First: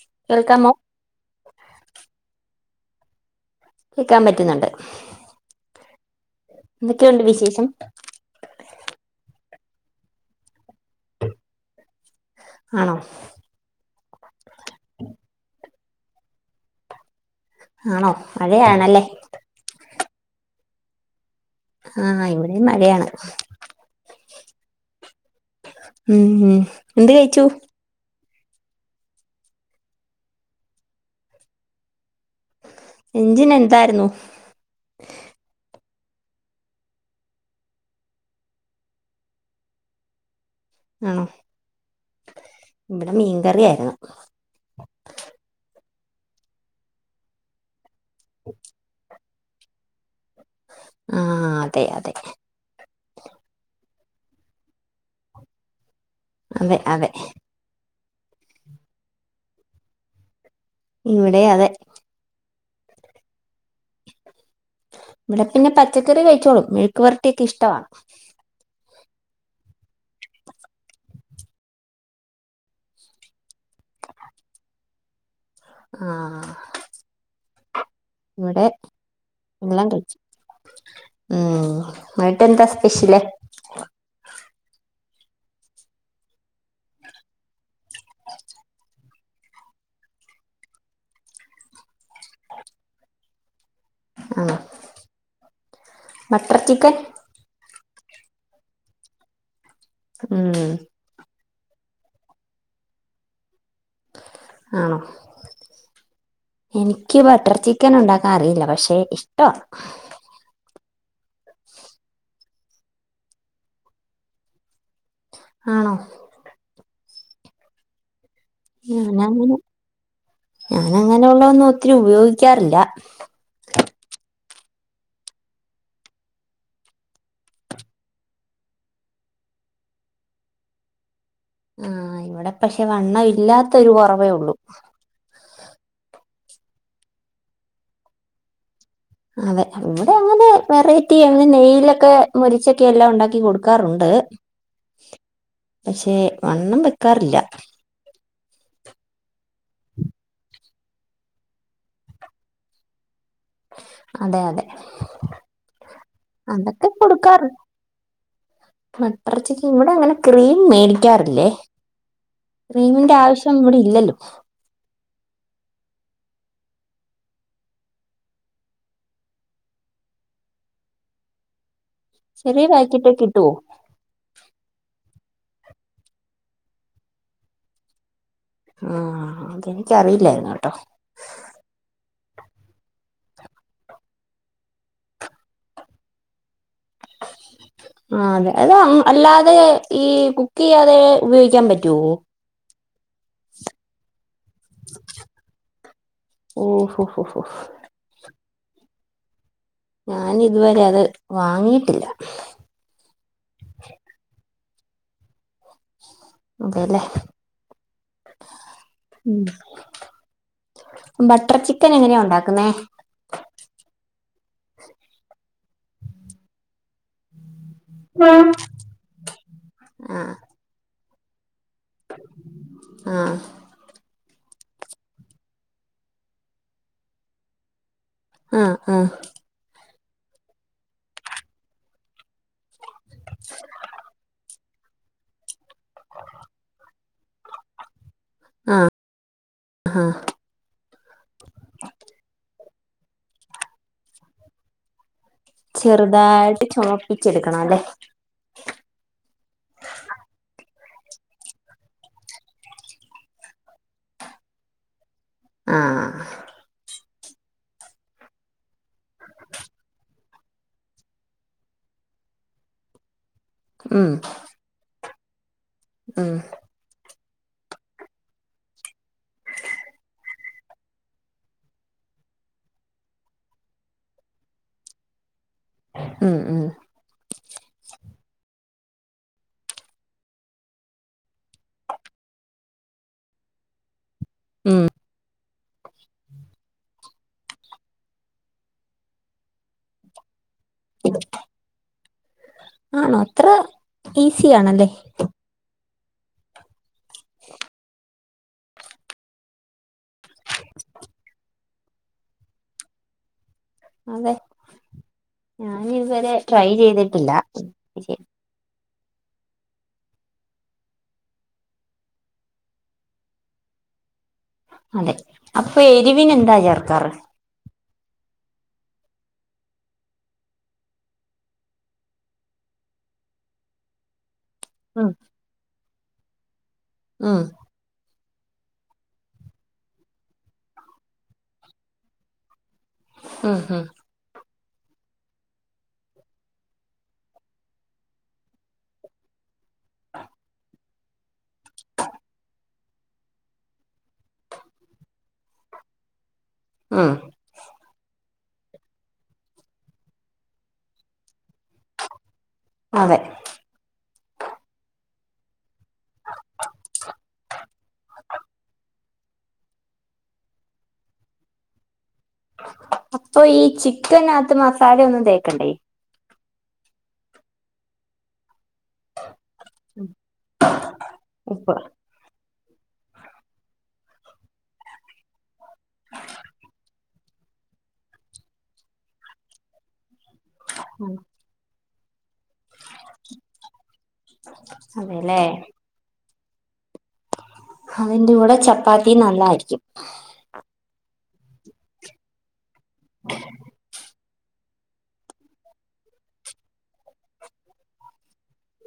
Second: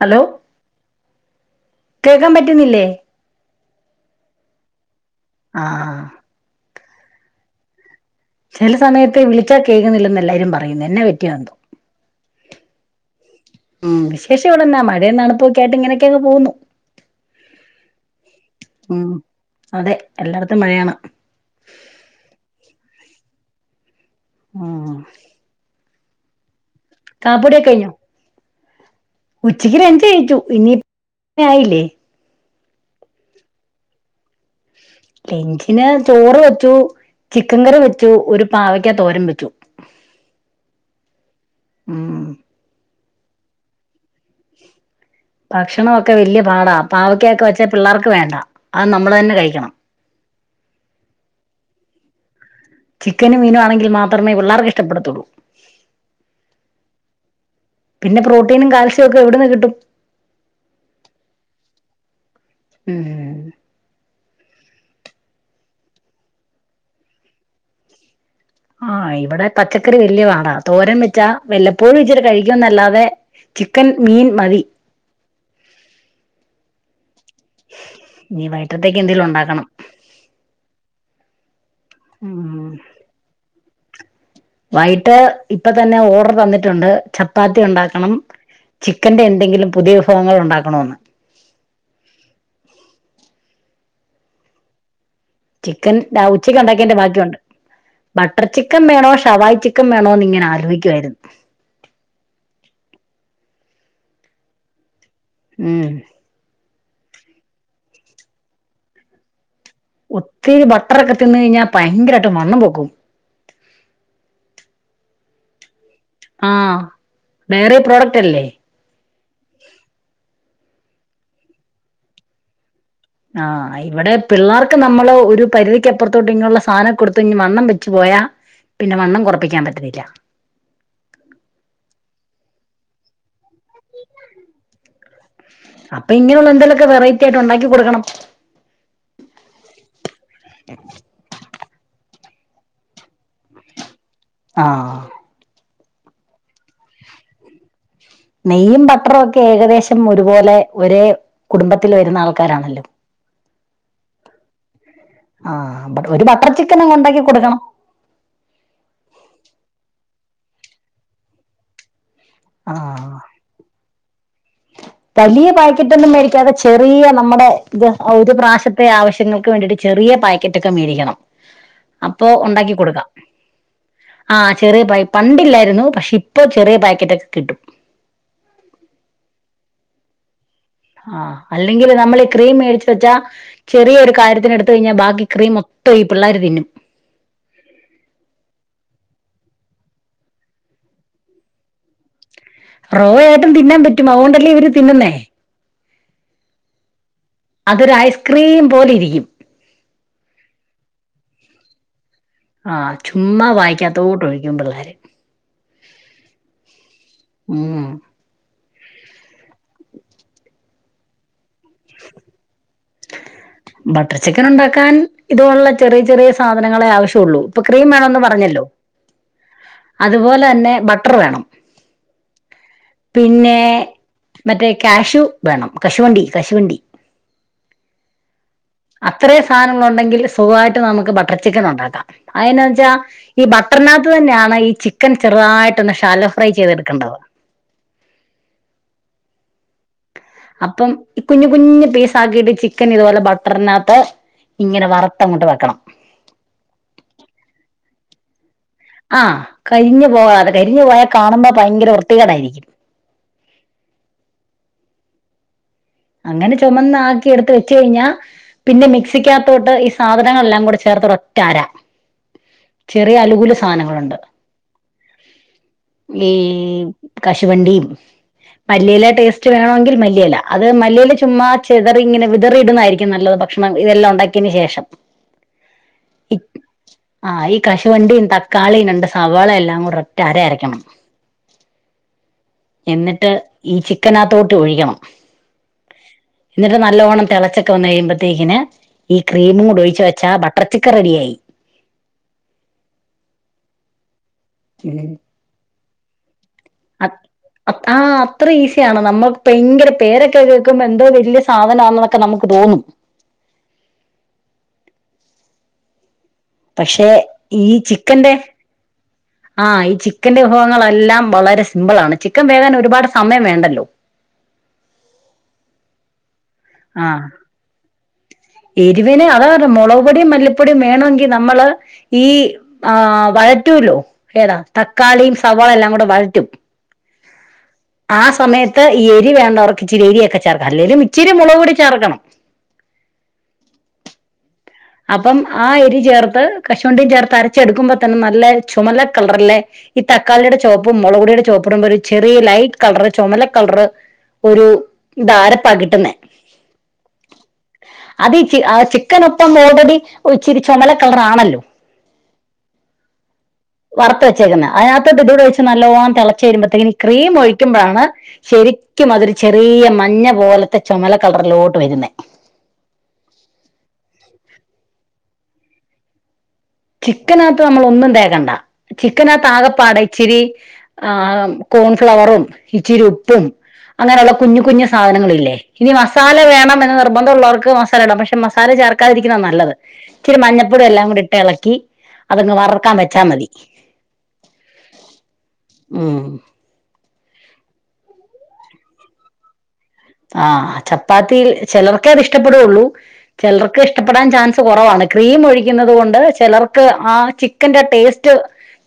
Hello കേൾക്കാമോ കേക്കാൻ പറ്റ ക്കുന്നില്ലേ കേക്കാൻ പറ്റുന്നുണ്ട് ആഹ് എന്തൊക്കെയുണ്ട് വിശേഷം ചില സമയത്ത് വിളിച്ചാ കേൾക്കുന്നില്ലന്ന് എല്ലാരും പറയുന്നു എന്നാ പറ്റിയ എന്തോ ആണോ വിശേഷം ഇവിടെ എന്നാ മഴയും തണുപ്പുക്കെ ആയിട്ട് ഇങ്ങനെ ക്കെ അങ്ങ് പോകുന്നു ആണോ മഴയാണല്ലേ എല്ലാടത്തും മഴയാണ് ആന്നോ ഇവിടെയും മഴയാണ് ഉം ഉം ഉം എന്ത് കഴിച്ചു കാപ്പുടിയൊക്കെ കഴിഞ്ഞോ ഉച്ചയ്ക്ക് ലഞ്ചു കഴിച്ചു പിന്നെ ആയില്ലേ ലെഞ്ചിന് എന്തായിരുന്നു ലെഞ്ചിന് ചോറ് വെച്ചു ചിക്കൻ കറി വെച്ചു ഒരു പാവക്ക തോരൻ വെച്ചു ആണോ ഉം ഇവിടെ മീൻകറിയായിരുന്നു ഭക്ഷണമൊക്കെ വല്യ പാടാ പാവക്ക ഒക്കെ വെച്ചാ പിള്ളേർക്ക വേണ്ട അത് നമ്മള് തന്നെ കഴി ക്കണം ആ അതെ അതെ ചിക്കനും മീനും ആണെങ്കിൽ മാത്രമേ പിള്ളേർക്ക് ഇഷ്ടപ്പെടത്തുള്ളൂ അതെ അതെ പിന്നെ പ്രോട്ടീനും കാൽസ്യം ഒക്കെ എവിടന്ന് കിട്ടും ഇവിടെ അതെ ഉം ഇവിടെപ്പിന്നെ പച്ചക്കറി കഴിച്ചോളും മെഴുക്കുവരട്ടിയൊക്കെ ഇഷ്ടവാ ആ ഇവിടെ പച്ചക്കറി വലിയ പാടാ തോരൻ വെച്ചാ വല്ലപ്പോഴും ഇച്ചിരി കഴിക്കുംന്നല്ലാതെ ചിക്കൻ മീൻ മതി. ആ ഇനി ഇവിടെ വൈകിട്ടത്തേക്ക് എന്തേലും ഉണ്ടാക്കണം എല്ലാം കഴിച്ചു ഉം വൈയിട്ട് എന്താ ഉം സ്പെഷ്യല് യിട്ട് ഇപ്പൊ തന്നെ ഓർഡർ തന്നിട്ടുണ്ട് ചപ്പാത്തി ഉണ്ടാക്കണം ചിക്കന്റെ എന്തെങ്കിലും പുതിയ വിഭവങ്ങൾ ഉണ്ടാക്കണോന്ന്‌ ആ ചിക്കൻ ഉച്ചക്ക് ഉണ്ടാക്കിയെന്റെ ബാക്കിയുണ്ട്. ബട്ടർ ചിക്കൻ വേണോ ഷവായ് ചിക്ക് ക്കം വേണോന്ന് ഇങ്ങനെ ഉം ആലോചിക്കുവായിരുന്നു ആണോ ഉം എനിക്ക് ബട്ടർ ചിക്കൻ ഉണ്ടാക്കാൻ അറിയില്ല പക്ഷെ ഇഷ്ടവാ ഒത്തിരി ബട്ടറൊക്കെ തിന്നു കഴിഞ്ഞാൽ പയങ്കരായിട്ട് വണ്ണം വെക്കും ക്കും ആണോ ആ ഡയറി പ്രോഡക്റ്റ് അല്ലേ എന്നാ അങ്ങനെ ഞാൻ അങ്ങനെയുള്ള ഒന്നും ഒത്തിരി ഉപയോഗിക്കാറില്ല ആ ഇവിടെ പിള്ളേർക്ക് നമ്മള് ഒരു പരിധിക്ക് അപ്പുറത്തോട്ട് ഇങ്ങനുള്ള സാധനം കൊടുത്തു വണ്ണം വെച്ചു പോയാ പിന്നെ വണ്ണം കുറപ്പിക്കാൻ പറ്റത്തില്ല ആ ഇവിടെ പക്ഷെ വണ്ണം ഇല്ലാത്തൊരു കുറവേയുള്ളൂ അപ്പൊ ഇങ്ങനെയുള്ള എന്തെേലുമൊക്കെ വെറൈറ്റി ആയിട്ട് ഉണ്ടാക്കി കൊടുക്കണം അതെ ഇവിടെ അങ്ങനെ വെറൈറ്റി എന്നും നെയ്യ് ഇതിലൊക്കെ മൊരിച്ചൊക്കെ എല്ലാം ഉണ്ടാക്കി കൊടുക്കാറുണ്ട്. ആ പക്ഷെ വണ്ണം വെക്കാറില്ല നെയ്യും ബട്ടറുമൊക്കെ ഏകദേശം ഒരുപോലെ ഒരേ കുടുംബത്തിൽ വരുന്ന ആൾക്കാരാണല്ലോ അതെയതെ ആഹ് ബ ഒരു ബട്ടർ ചിക്കൻ അതൊക്കെ അങ്ങ് ഉണ്ടാക്കി കൊടുക്കാറ് കൊടുക്കണം അത്രക്കക്ക ഇവിടെ അങ്ങനെ ക്രീം മേടിക്കാറില്ലേ ആ ക്രീമിന്റെ ആവശ്യം ഇവിടെ ഇല്ലല്ലോ വലിയ പാക്കറ്റ് ഒന്നും മേടിക്കാതെ ചെ ചെറിയ നമ്മുടെ ഒരു പ്രാവിശ്യത്തെ ആവശ്യങ്ങൾക്ക് വേണ്ടിട്ട് ചെറിയ പാക്കറ്റൊക്കെ മേടിക്കണം അപ്പോ ചെറിയ ഉണ്ടാക്കി കൊടുക്കാം പാക്കറ്റ് കിട്ടുവോ ആ ചെറിയ പൈപ്പ് പണ്ടില്ലായിരുന്നു പക്ഷെ ഇപ്പൊ ചെറിയ പാക്കറ്റൊക്കെ കിട്ടും ആ അത് എനിക്കറിയില്ലായിരുന്നു കേട്ടോ ആ അല്ലെങ്കിൽ നമ്മൾ ഈ ക്രീം മേടിച്ച വെച്ചാ ചെറിയ ഒരു കാര്യത്തിന് എടുത്ത് കഴിഞ്ഞാൽ ബാക്കി ക്രീം മൊത്തം ഈ പിള്ളേർ തിന്നും ആ അത് അല്ലാതെ അതെ ഈ കുക്ക് ചെയ്യാതെ ഉപയോഗിക്കാൻ പറ്റുവോ റോയായിട്ടും തിന്നാൻ പറ്റും അതുകൊണ്ടല്ലേ ഇവര് തിന്നുന്നേ ഓഹോ ഹോ ഹോ അതൊരു ഐസ് ക്രീം പോലെ ഇരിക്കും ഞാൻ ഇതുവരെ അത് വാങ്ങിയിട്ടില്ല ആ ചുമ്മാ വായിക്കാത്തോട്ട് ഒഴിക്കുമ്പഴെ [inaudible] അതേല്ലേ ഉം ഉം ബട്ട് ബട്ടർ ചിക്കൻ ഉണ്ടാക്കാൻ ഇതുപോലുളള ചെറിയ ചെറിയ സാധനങ്ങളെ ആവശ്യ ഒള്ളൂ ക്രീം വേണന്ന് ആഹ് പറഞ്ഞല്ലോ അതുപോലെ തന്നെ ബട്ട് ബട്ടർ വേണം [inaudible] പിന്നെ മറ്റേ കാഷു വേണം കശുവണ്ടി കശുവണ്ടി ആഹ് ആഹ് അത്രയും സാധനങ്ങളുണ്ടെങ്കിൽ സുഖമായിട്ട് നമുക്ക് ബട്ടർ ചിക്കൻ ഉണ്ടാക്കാം അതിന് വെച്ചാൽ ഈ ബട്ടർനാത്ത് തന്നെയാണ് ഈ ചിക്കൻ ചെറുതായിട്ട് പിന്നെ ശാലോ ഫ്രൈ ചെയ്തെടുക്കണ്ടാവോ ആ അപ്പം കുഞ്ഞു കുഞ്ഞ്പീസ് ആക്കിയിട്ട് ചിക്കൻ ചിക്കൻ ഇതുപോലെ ബട്ടറിനകത്ത് ഇങ്ങനെ വറുത്ത് ചെറുതായിട്ട് ചുമപ്പിച്ചെടുക്കണം അല്ലേ [inaudible] ആ കരിഞ്ഞു പോകാതെ കരിഞ്ഞു പോയാൽ കാണുമ്പോ ഭയങ്കര വൃത്തികേടായിരിക്കും ആഹ് അങ്ങനെ ചൊമന്ന് എടുത്ത് വെച്ച്കഴിഞ്ഞൽ പിന്നെ മിക്സിക്കക തേക്ക്ഈ സാധനങ്ങളെല്ലാം കൂ ടിചേർത്ത് ഒറ്റാഅര ചെറിയ ആലു ഫുളള് ഉം സാധനങ്ങളുണ്ട് ഈ ഉം [unintelligible] കശുവണ്ടിയും മല്ലിയില ടേസ്റ്റ് വേണാങ്കിൽ മല്ലിയെല അത് മല്ലിയില ചുമ്മാ ചെതറി ഇങ്ങനെ വിതറി ഇടുന്നതായിരിക്കും നല്ലത് ഭക്ഷണം ഇതെല്ലാം ഉണ്ടാക്കിയതിന് ശേഷം ഉം ഉം ആ ഈ കശുവണ്ടിം തക്കാളിം രണ്ട് സവാളിംഎല്ലാം കു [unintelligible] ഒരു ഒറ്റ അര അരക്കണം എന്നിട്ട് ഈ ചി- ചിക്കാനാത്തോട്ട് ഉം ഒഴിക്കണം ന്നിട്ട് നല്ലോണം തിളച്ചൊക്കെവന്ന് കഴിയുമ്പോത്തേക്കിന് ഈ ക്രീമും കൂടി ഒഴിച്ച് വെച്ചാ ബ [inaudible] ആണോ അത്ര ഈ ഈസിആണല്ലേ [unintelligible] അ അ ഇത്ര ഈസിയാണ് നമ്മുക്ക് ഭയങ്കര പേരെ ക്കെ കേക്കുമ്പോ എന്തോ വല്യ സ് സാധനമാന്നതൊക്കെ നമ്മക്ക് തോന്നും. അതെ ഞാനിത് വരെ പക്ഷേ ഈ ചിക്കന്റെ ആ ഈ ചിക്കന്റെ വിഭവങ്ങളെല്ലാം വളരെ സിമ്പിൾ ആണ്, ചിക്കൻ വേകാൻ ഒരുപാട് സമയം വേണ്ടല്ലോ. അതെ അപ്പ എരിവിന് എന്താ ചേർക്കാറ്? ആഹ് എരിവിന് അതാ പറഞ്ഞെ മൊളക് പൊടിയും മല്ലിപ്പൊടിയും വേണോങ്കി നമ്മള് ഈ ആ വഴറ്റൂല്ലോ ഏതാ ഉം തക്കാളിയും സവാള എല്ലാം കൂടെ വഴറ്റും ഉം ആ സമയത്ത് ഈ എരി വേണ്ടവർക്ക് ഇച്ചിരി എരി ഒക്കെ ചേർക്ക. അല്ലേലും ഇച്ചി [unintelligible] [unintelligible] മൊളക് പൊടി ചേർക്കണം ഉം ഉം അപ്പം ആ എരി ചേർത്ത് കശുവണ്ടിയും ചേർത്ത് അരച്ചെടുക്കുമ്പ തന്നെ നല്ല ചുമല്ലെഹ് കളറ്ല്ലെ ഈ തക്കാളിയുടെ ചോപ്പും മൊളകുടിയുടെ ചോപ്പ്ടുമ്പൊരു ചെറിയ ലൈറ്റ് കവറ് ചൊമല കളർ ഒരു ഇതാരപ്പ കിട്ടുന്നെ ഉം അത് ഇയ്ക്ക് ആഹ് ചിക്കനൊ ട്ടൊ മോഡല് ഒച്ചിരി ചൊമല കളറാണല്ലോ അതെ വറത്ത് വെച്ചേക്കുന്നെ അയ്നകട്ട് ഇത് ഇതൂടെ ഒഴിച്ച് നല്ലോണം തെളച്ചു വരുമ്പത്തേനും ഈ ക്രീം ഒഴിക്കുമ്പളാണ് ശെരിക്കും മാതിരി ചെറിയ മഞ്ഞ പോലത്തെ ചൊമല കളറിലോട്ട് വരുന്നെ അപ്പൊ ഈ ചിക്കന അത്ത് മസാലെയൊന്നും തേക്കെണ്ടേ. ചിക്കനകത്ത് നമ്മൾ ഒന്നും തേക്കണ്ട ചിക്കനക ആകപ്പാടെ ഇച്ചിരി ആഹ് ഉപ്പ് കോൺഫ്ലവറും, ഇച്ചിരി ഉപ്പും അങ്ങനെ ഇള്ള കുഞ്ഞ് കുഞ്ഞ് സാധനങ്ങള് ഇല്ലേ ഇനി മസാല വേണം എന്ന് നിർബന്ധള്ളോർക്ക് മസാല ഇടാം പക്ഷെ മസാല ചേർക്കാതിരിക്കുന്നത നല്ലത്. ഇച്ചിരി മഞ്ഞപൊടിം എല്ലാം കൂടി ഇട്ട് എളക് അതങ്ങ് വറക്കാൻ വെച്ചാ മതി അതെല്ലേ ഉം അതിന്റെ കൂടെ ചപ്പാത്തി നല്ലായിരിക്കും ആഹ് ചപ്പാത് ത്തിൽ ചെലോറ്ക്കേ അത്ഷ്ടപ്പെടൂ ഉള്ളൂ. ചെലർക്ക് ഇഷ്ടപ്പെടാൻ ചാൻസ് കുറവാണ് ക്രീം ഒഴിക്കുന്നത് കൊണ്ട് ചെലർക്ക് ആ ചിക്കന്റെ ടേസ്റ്റ്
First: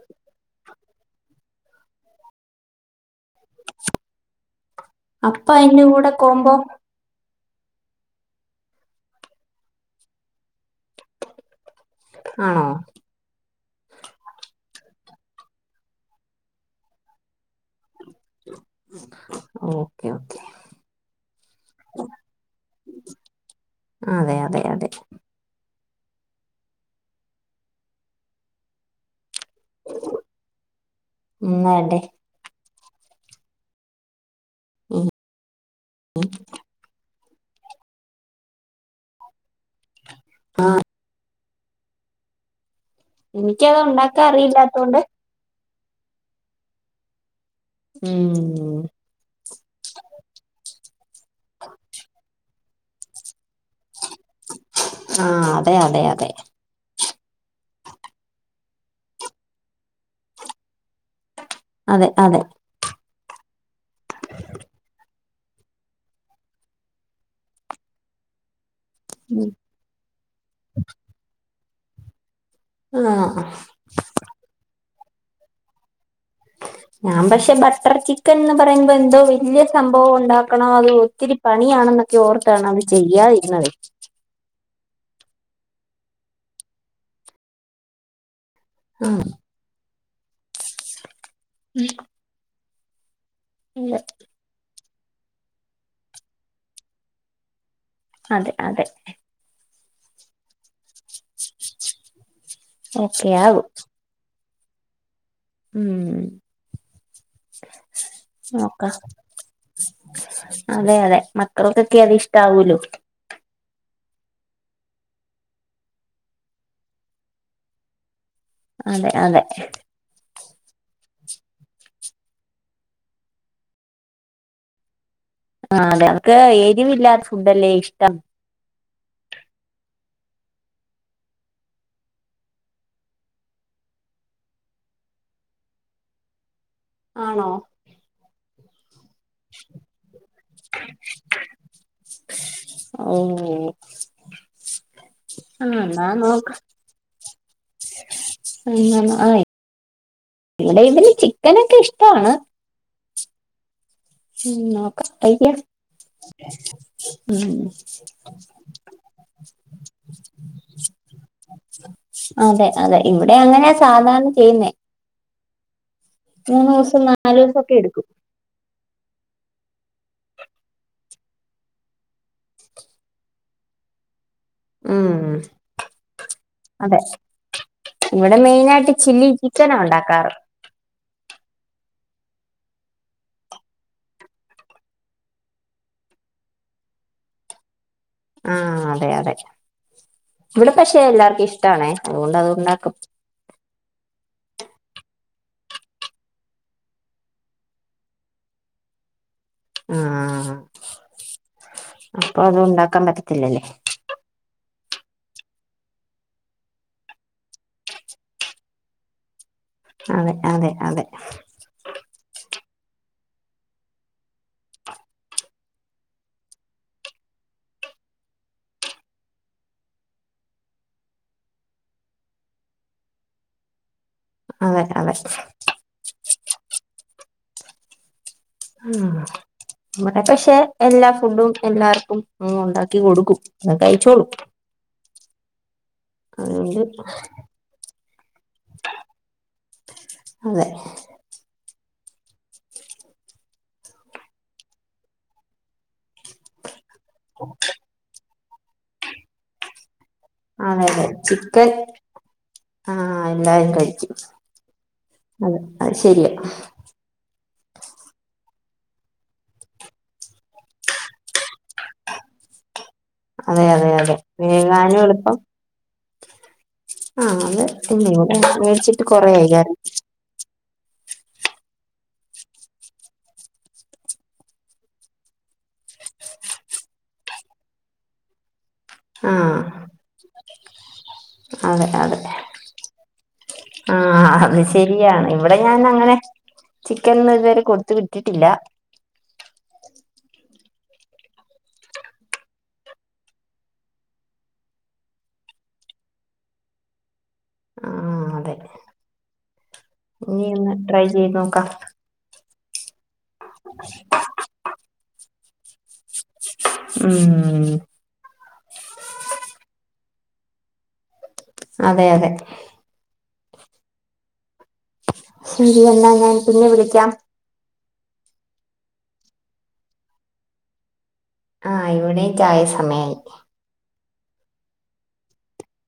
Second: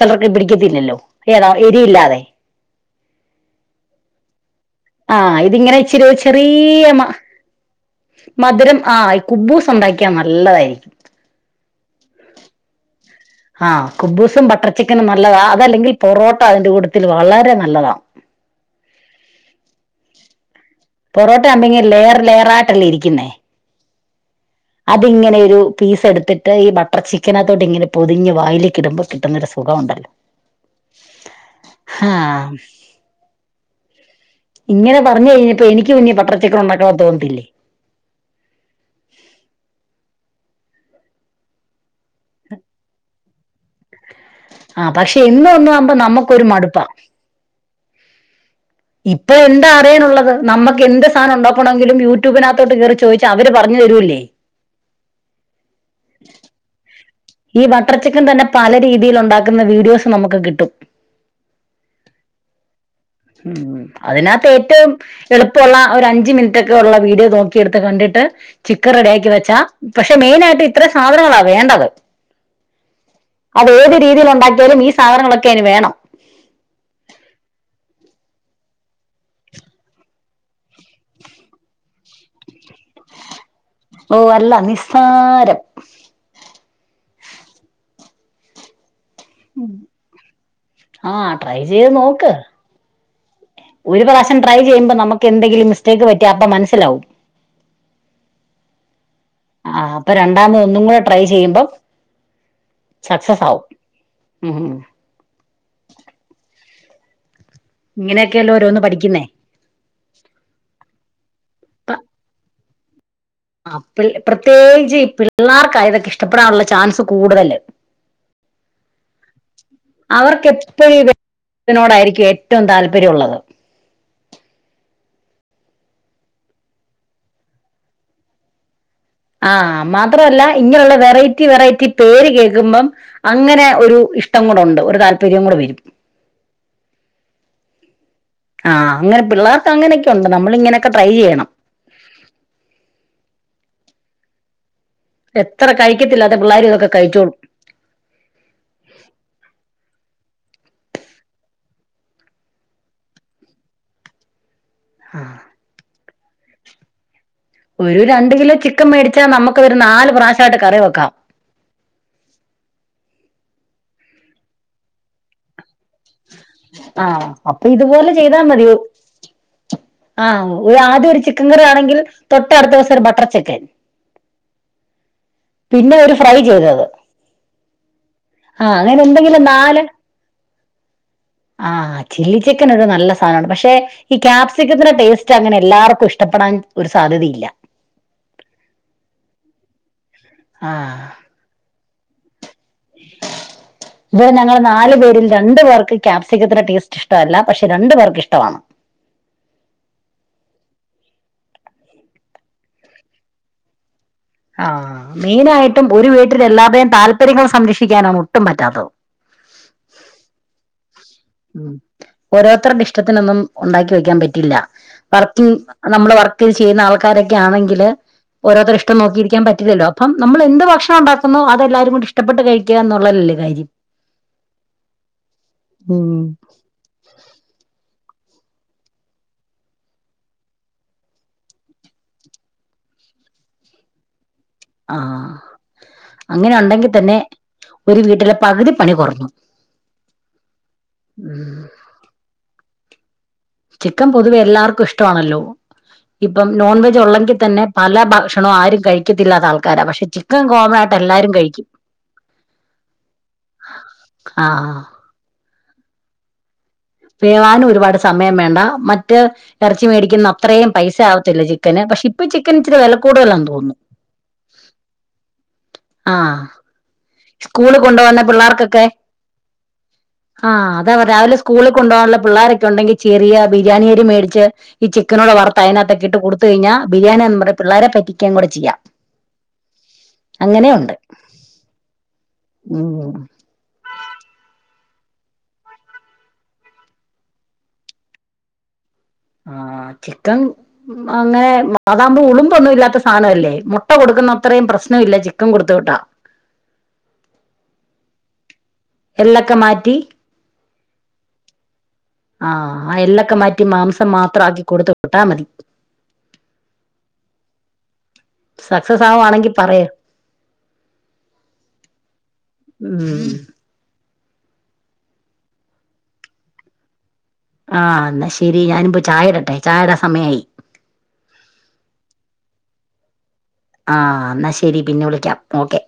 ചെലർക്ക് പിടിക്കത്തില്ലല്ലോ ഏതാ എരിയില്ലാതെ ആഹ് അപ്പൊ ഇതിങ്ങനെ അതിന്റെ ഇച്ചിരി കൂടെ കോമ്പോ ചെറിയ മ മധുരം ആ കുബ്ബൂസ് ഉണ്ടാക്കിയാ നല്ലതായിരിക്കും ആണോ ആ കുബൂസും ബട്ടർ ചിക്കനും നല്ലതാ അതല്ലെങ്കിൽ പൊറോട്ട അതിൻ്റെ കൂടത്തിൽ വളരെ നല്ലതാ. ഓക്കെ ഓക്കെ പൊറോട്ട ആവുമ്പങ്ങ് ലെയർ ലെയർ ആയിട്ടല്ലേ ഇരിക്കുന്നേ അതെ അതെ അതെ അതിങ്ങനെ ഒരു പീസ് എടുത്തിട്ട് ഈ ബട്ടർ ചിക്കനത്തോട്ട് ഇങ്ങനെ പൊതിഞ്ഞ് വായിലി ഇടുമ്പോ കിട്ടുന്നൊരു സുഖ - സുഖമുണ്ട് എന്നല്ലേ ആഹ- ഇങ്ങനെ ഈ പറഞ്ഞു കഴി - എനിക്ക് കുഞ്ഞെ ബട്ടർ ചിക്കൻ ഉണ്ടാക്ക - [unintelligible] ടില്ലേ ആ ഉ എനിക്കത ഉണ്ടാ- ആ പക്ഷെ ഇന്ന് ഒന്നും ത് നമുക്ക ഒരു മടുപ്പാ ഉം ഇപ്പൊ എന്താ അറിയാനുള്ളത് നമുക്ക് എന്ത് സാധനം ഉണ്ടാക്കണമെങ്കിലും യൂട്യൂബിന- ത്തോട്ട് കയറി ചോദിച്ചാ അവര് പറഞ്ഞു തരൂല്ലേ ആഹ അതെ അതെ അതെ ഈ ബട്ടർ ചിക്കൻ തന്നെ പല രീതിയിൽ ഉണ്ടാക്കുന്ന വീഡിയോസ് നമുക്ക് കിട്ടും. അതെ അതെ ഉം അതിനകത്ത് ഏറ്റവും- എളുപ്പമുള്ള ഒരു അഞ്ചു മിനിറ്റൊക്കെ ഉള്ള വീഡിയോ നോക്കിയെടുത്ത് കണ്ടിട്ട്- ചിക്കൻ റെഡിയാക്കി വെച്ചാ പക്ഷെ മെയിനായിട്ട് ഇത്ര സാധനങ്ങള- വേണ്ടത് ആ അത് ഏത് രീതിയിൽ ഉണ്ടാക്കിയാലും - സാധനങ്ങളൊക്കെ ഇനി വേണം ഞാൻ പക്ഷെ ബട്ടർ ചിക്കൻന്ന് പറയുമ്പോ എന്തോ വല്യ സംഭവം ഉണ്ടാക്കണോ അത് ഒത്തിരി പണിയാണെന്നൊക്കെ ഓർത്താണ് അത് ചെയ്യാതിരുന്നത് ഓഹ് അല്ല നിസ്സാരം ആഹ് ആഹ് ട്രൈ ചെയ്ത് നോക്ക് ഒരു പ്രാവശം ട്രൈ ചെയ്യുമ്പോ ന നമുക്ക് എന്തെങ്കിലും മിസ്റ്റേക്ക് പറ്റിയ അപ്പം മനസിലാവും അതെ അതെ ആഹ് അപ്പൊ രണ്ടാമതൊന്നൂ ട്രൈ ചെയ്യുമ്പം ഓക്കെ സക്സസ് ആകും മ് മ്.. ഇങ്ങനെയൊക്കെയല്ലോ ഓരോന്ന് നോക്കാ പഠിക്കുന്നേ അതെ അതെ [inaudible] [unintelligible] ക്കൊക്കെ അതിഷ്ടവുള്ളൂ ആഹ് പി പ്രത്യേകിച്ച് ഈ പിള്ളാർക്ക ഇതൊക്കെ ഇഷ്ടപ്പെടാനുള്ള ചാന്സ് കൂടുതല് അതെ അതെ [inaudible] എപ്പോഴോടായിരിക്കും ഏറ്റവും താല്പര്യമുള്ളത് ആഹ് അതെ ക്ക് എരിവില്ലാത്ത ഫുഡല്ലേ ഇഷ്ടം ആഹ് മാത്രല്ല ഇങ്ങനെയുള്ള വെറൈറ്റി വെറൈറ്റി പേര് കേക്കുമ്പം അങ്ങനെ ഒരു ഇഷ്ടം കൂടെ ഒണ്ട് ഒരു താല്പര്യം കൂടെ വരും ആണോ ആഹ് അങ്ങനെ പിള്ളേർക്ക് അങ്ങനെയൊക്കെ ഒണ്ട് നമ്മളിങ്ങനൊക്കെ ട്രൈ ചെയ്യണം ഓഹ് എത്ര കഴിക്കത്തില്ലാത്ത പിള്ളേരും ഇതൊക്കെ കഴിച്ചോ [inaudible] ഇവടെ ഇവന് ചിക്കനൊക്കെ ഇഷ്ടാണ് മ് നോക്ക ആഹ് [unintelligible] [inaudible] ഒരു രണ്ട് കിലോ ചിക്കൻ മേടിച്ചാ നമുക്ക് ഒരു നാല് പ്രാവശ്യായിട്ട് കറി വെക്കാം അങ്ങനെയ സാധാരണ ചെയ്യുന്നേ മൂന്ന് ദിവസം ആഹ് നാലു ദിവസം അപ്പൊ ഒക്കെ എടുക്കും ഇതുപോലെ ചെയ്താ മതി ആഹ് ആദ്യം ഒരു ചിക്കൻ കറി ആണെങ്കിൽ തൊട്ടട്ത്ത ദിവസം ഒരു ബട്ടർ ചിക്കൻ മ് പിന്നെ ഒരു ഫ്രൈ ചെയ്തത് അതെ ഇവിടെ ആഹ് മെയിനായിട്ട് അങ്ങനെ ചില്ലി ചിക്കനാ ഒണ്ടാക്കാറ് ആ ചില്ലി ചിക്കൻ ഒരു നല്ല സാധനാണ് പക്ഷെ ഈ ക്യാപ്സിക്കത്തിന്റെ ടേസ്റ്റ് അങ്ങനെ എല്ലാർക്കും ഇഷ്ടപ്പെടാൻ ഒരു സാധ്യതയില്ല ആ അതെ അതെ ഇവിടെ പക്ഷെ എല്ലാർക്കും ഇഷ്ടാണെ അതുകൊണ്ട് അതു ഇത് ഞങ്ങൾ നാല് പേരില രണ്ടു പേർക്ക് ക്യാപ്സിക്കത്തിന്റെ ടേസ്റ്റ് ഇഷ്ടമല്ല. പക്ഷെ രണ്ടു പേർക്ക് ഇഷ്ടമാണ്. ആ അപ്പൊ അത് ഉണ്ടാക്കാൻ പറ്റത്തില്ലല്ലേ? മെയിനായിട്ടും ഒരു വീട്ടിൽ എല്ലാവരുടെയും താല്പര്യങ്ങൾ സംരക്ഷിക്കാനാഒട്ടും പറ്റാത്തത്. അതെ അതെ അതെ ത്രടെ ഇഷ്ടത്തിനൊന്നും ഉണ്ടാക്കി വെക്കാൻ പറ്റില്ല. വർക്കിങ് നമ്മള് വർക്ക്ചെയ്യുന്ന ആൾക്കാരൊക്കെ ആണെങ്കില് ഓരോരുത്തരു ഇഷ്ടം നോക്കിയിരിക്കാൻ പറ്റില്ലല്ലോ അപ്പം നമ്മൾ എന്ത് ഭക്ഷണം ഉണ്ടാക്കുന്നോ അതെല്ലാരും കൂടി ഇഷ്ടപ്പെട്ട് കഴിക്കുക എന്നുള്ളല്ലേ കാര്യം. അങ്ങനെ അതെ ഉം ഉം നമ്മടെ പക്ഷെ എല്ലാ ഫുഡും എല്ലാർക്കും ഉണ്ടാക്കി കൊടുക്കും അ കഴിച്ചോളും? ആ അങ്ങനെ ഉണ്ടെങ്കിൽ അതുകൊണ്ട് തന്നെ ഒരു വീട്ടിലെ പകുതിപ്പണി കുറഞ്ഞു. അതെ ഉം ചിക്കൻ പൊതുവേ എല്ലാർക്കും ഇഷ്ടമാണല്ലോ. ഇപ്പം നോൺവെജ് ഉള്ളങ്കിൽ തന്നെ പല ഭ ഭക്ഷണം ആരും കഴിക്കത്തില്ലാത്ത ആൾക്കാരാ പക്ഷെ ചി ആണല്ലേ ചിക്കൻ ആഹ് എല്ലാരും കഴിക്കും. ആഹ് അതെ അത് ശരിയാ. മറ്റ എറച്ചി മേടിക്കുന്ന അത്രയും പൈസ ആവത്തില്ല ചിക്കന് പക്ഷെ ഇപ്പൊ ചിക്കൻ ഇത്തിരി വില കൂടുതലാന്ന് അതെ തോന്നുന്നു. അതെ അതെ വേകാനും ആഹ്. ആഹ് അത് സ്കൂളിൽ പിന്നെ കൊണ്ടുപോകുന്ന കൂടെ പിള്ളേർക്കൊക്കെ മേടിച്ചിട്ട് കൊറയായി കാ ആഹ് അതാ രാവിലെ സ്കൂളിൽ കൊണ്ടു പോകാനുള്ള പിള്ളേൊരെക്കെയുണ്ടെങ്കിൽ ചെറിയ ബിരിയാണിയരി മേടിച്ച് ഈ ചിക്കനൂടെ വറുത്ത് അതിനഗത്തെക്കെ ഇട്ട് കൊടുത്ത കഴിഞ്ഞാ ബിരിയാണിയാനന്ന് പറഞ്ഞ് പിള്ളേെ പറ്റിക്കാൻ കൂടെ ചെയ്യാം. ആഹ്. അങ്ങനെയുണ്ട്. ആ അത് ശരിയാണ് ഇവിടെ ഞാൻ അങ്ങനെ ചിക്കൻ ഇതുവരെ കൊടുത്ത് വിട്ടിട്ടില്ല. ആ ചിക്കൻ അങ്ങനെ അതാകുമ്പോ ഉളുമമ്പൊന്നും ഇല്ലാത്ത സാധന അല്ലേ. മുട്ട കൊടുക്കുന്ന അത്രയും പ്രശ്നമില്ല ചിക്കൻ കൊടുത്തുവിട്ടാ. ആഹ് അതെ എല്ലൊക്കെ മാറ്റി ഇനി ട്രൈ ചെയ്ത് നോക്കാം. ആ എല്ല ക്കെ മാറ്റി മാംസം മാത്രം ആക്കി കൊടുത്ത് വിട്ടാൽ മതി. ഉം സക്സസ് ആവുവാണെങ്കി പറയ്. അതെ അതെ ഉം ശരി എന്ന ഞാൻ പിന്നെ വിളിക്കാം. ആഹ് എന്നാ ശെരി ഞാനുംപ്പോയി ചായ ഇടട്ടെ ചായയിടാ സമയായി. ആ ഇവിടെ ചായ സമയായി ആഹ് എന്നാൽ ശരി പിന്നെ വിളിക്കാം ഓക്കെ.